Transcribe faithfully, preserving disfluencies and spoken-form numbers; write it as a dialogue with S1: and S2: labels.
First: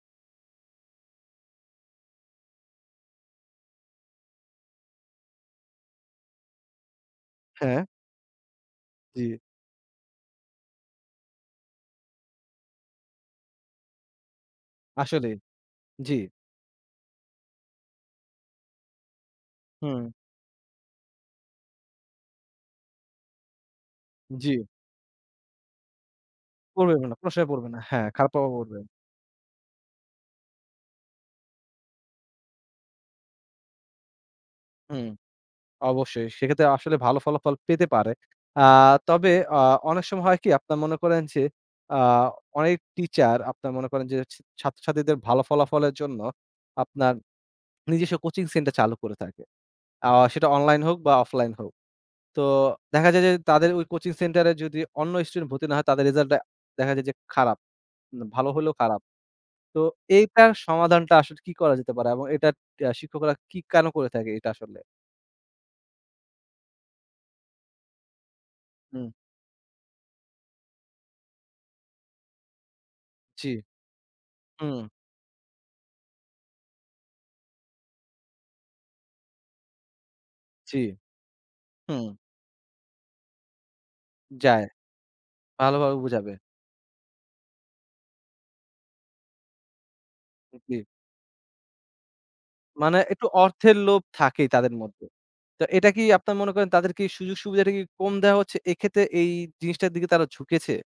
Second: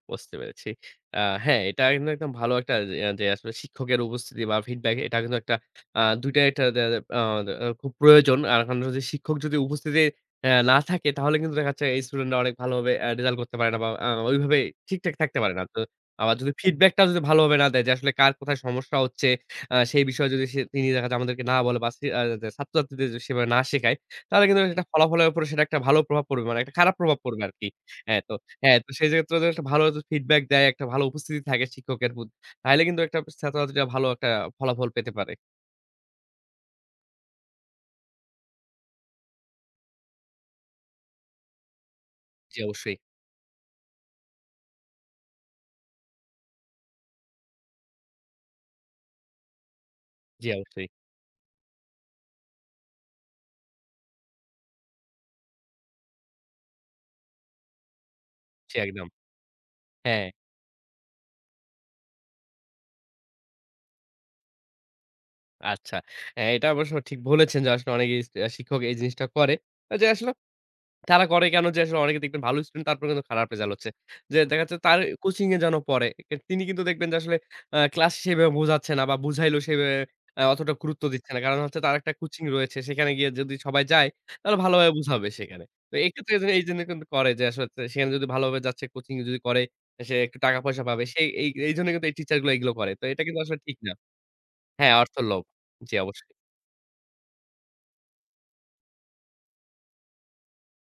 S1: বুঝতে পেরেছি। আ হ্যাঁ, এটা আ কিন্তু একদম ভালো একটা এ্যা যে শিক্ষকের উপস্থিতি বা ফিডব্যাক এটা কিন্তু একটা আ দুই টা একটা দেখা যায় আ দে
S2: হ্যাঁ।
S1: খুব প্রয়োজন আ এখন যদি,
S2: জি।
S1: শিক্ষক যদি উপস্থিতি আ না থাকে তাহলে কিন্তু দেখা যাচ্ছে এই স্টুডেন্ট রা অনেক ভালোভাবে আ রেজাল্ট করতে পারে না, বা আ ওইভাবে ঠিকঠাক
S2: আসলেই
S1: থাকতে পারে না। তো
S2: জি।
S1: আবার যদি ফিডব্যাক টাও যদি ভালো ভাবে না দেয় আসলে কার কোথায় সমস্যা হচ্ছে, আ সেই
S2: হুম।
S1: বিষয়ে যদি সে তিনি দেখা যে আমাদেরকে না বলে, বা সি আ ছাত্র-ছাত্রীদের সেভাবে না শিখায়, তাহলে কিন্তু
S2: জি।
S1: আসলে ফলাফলের উপরে সেটা একটা ভালো প্রভাব পড়বে। মানে একটা খারাপ
S2: পড়য়বে না।
S1: প্রভাব পড়বে
S2: প্রশয় পড়বে
S1: আরকি।
S2: না। হ্যাঁ,
S1: হ্যাঁ
S2: খারাপ
S1: তো,
S2: প্রভাব
S1: হ্যাঁ
S2: পড়বে।
S1: তো সেই যে ক্ষেত্রে একটা ভালো [unintelligible] ফিডব্যাক দেয়, একটা ভালো উপস্থিতি থাকে শিক্ষকের বুথ তাইলে কিন্তু একটা ছাত্র-ছাত্রীরা ভালো একটা ফলাফল
S2: হুম
S1: পেতে পারে।
S2: অবশ্যই। সেক্ষেত্রে আসলে ভাল ফলাফল পেতে পারে। আ তবে আ অনেক সময় হয় কি, আপনারা মনে করেন যে আ
S1: জি
S2: অনেক
S1: অবশ্যই।
S2: টিচার আপনারা মনে করেন যে, সে ছাত্র-ছাত্রীদের ভালো ফলাফলের জন্য আপনার নিজস্ব কোচিং সেন্টার চালু করে থাকে। আ সেটা
S1: জি
S2: অনলাইন
S1: অবশ্যই।
S2: হোক বা অফলাইন হোক। তো দেখা যায় যে তাদের ওই কোচিং সেন্টার এ যদি অন্য স্টুডেন্ট ভর্তি না হয় তাদের রেজাল্টটা, দেখা যায় যে খারাপ, উ ভালো হলেও
S1: জি
S2: খারাপ।
S1: একদম।
S2: তো
S1: হ্যাঁ
S2: এটার সমাধানটা আসলে কি করা যেতে পারে এবং এটার শিক্ষকরা কি কেনো করে থাকে এটা আসলে?
S1: আচ্ছা। আ এটা অবশ্য ঠিক বলেছেন, যে আসলে অনেকেই সে আ শিক্ষক এই
S2: হুম।
S1: জিনিসটা করে। যে আসলো তারা করে কেনো যে আসলে অনেকে দেখবেন ভালো স্টুডেন্ট তারপর কিন্তু খারাপ
S2: জি।
S1: রেজাল্ট হচ্ছে। যে দেখা যাচ্ছে
S2: হুম।
S1: তার কোচিং এ যেন পড়ে। তিনি কিন্তু দেখবেন যে আসলে আ ক্লাস সেভাবে বুঝাচ্ছে না বা বুঝাইলেও সেভাবে আ অতটা
S2: জি।
S1: গুরুত্ব দিচ্ছে না। কারণ হচ্ছে তার একটা
S2: হুম।
S1: কোচিং রয়েছে। সেখানে গিয়ে যদি, সবাই যায় তাহলে
S2: যায়।
S1: ভালোভাবে বুঝাবে সেখানে। তো
S2: ভালোভাবে
S1: এক্ষেত্রে
S2: বুঝাবে।
S1: এজন্য এইজন্য কিন্তু করে যে আসলে সেখানে যদি ভালোভাবে যাচ্ছে কোচিং যদি করে, সে একটু
S2: উ জি।
S1: টাকা-পয়সা পাবে। সে এই এইজন্যই কিন্তু এই টিচার গুলো এগুলো করে।
S2: মানে
S1: তো এটা
S2: একটু
S1: কিন্তু আসলে
S2: অর্থের
S1: ঠিক না।
S2: লোভ থাকেই তাদের
S1: হ্যাঁ
S2: মধ্যে।
S1: অর্থর লোভ
S2: তো এটা
S1: জী
S2: কি
S1: অবশ্যই।
S2: আপনারা মনে করেন তাদের কি সুযোগ-সুবিধাটা কি কম দেয়া হচ্ছে এক্ষেত্রে এই জিনিসটার দিকে তারা ঝুঁকেছে?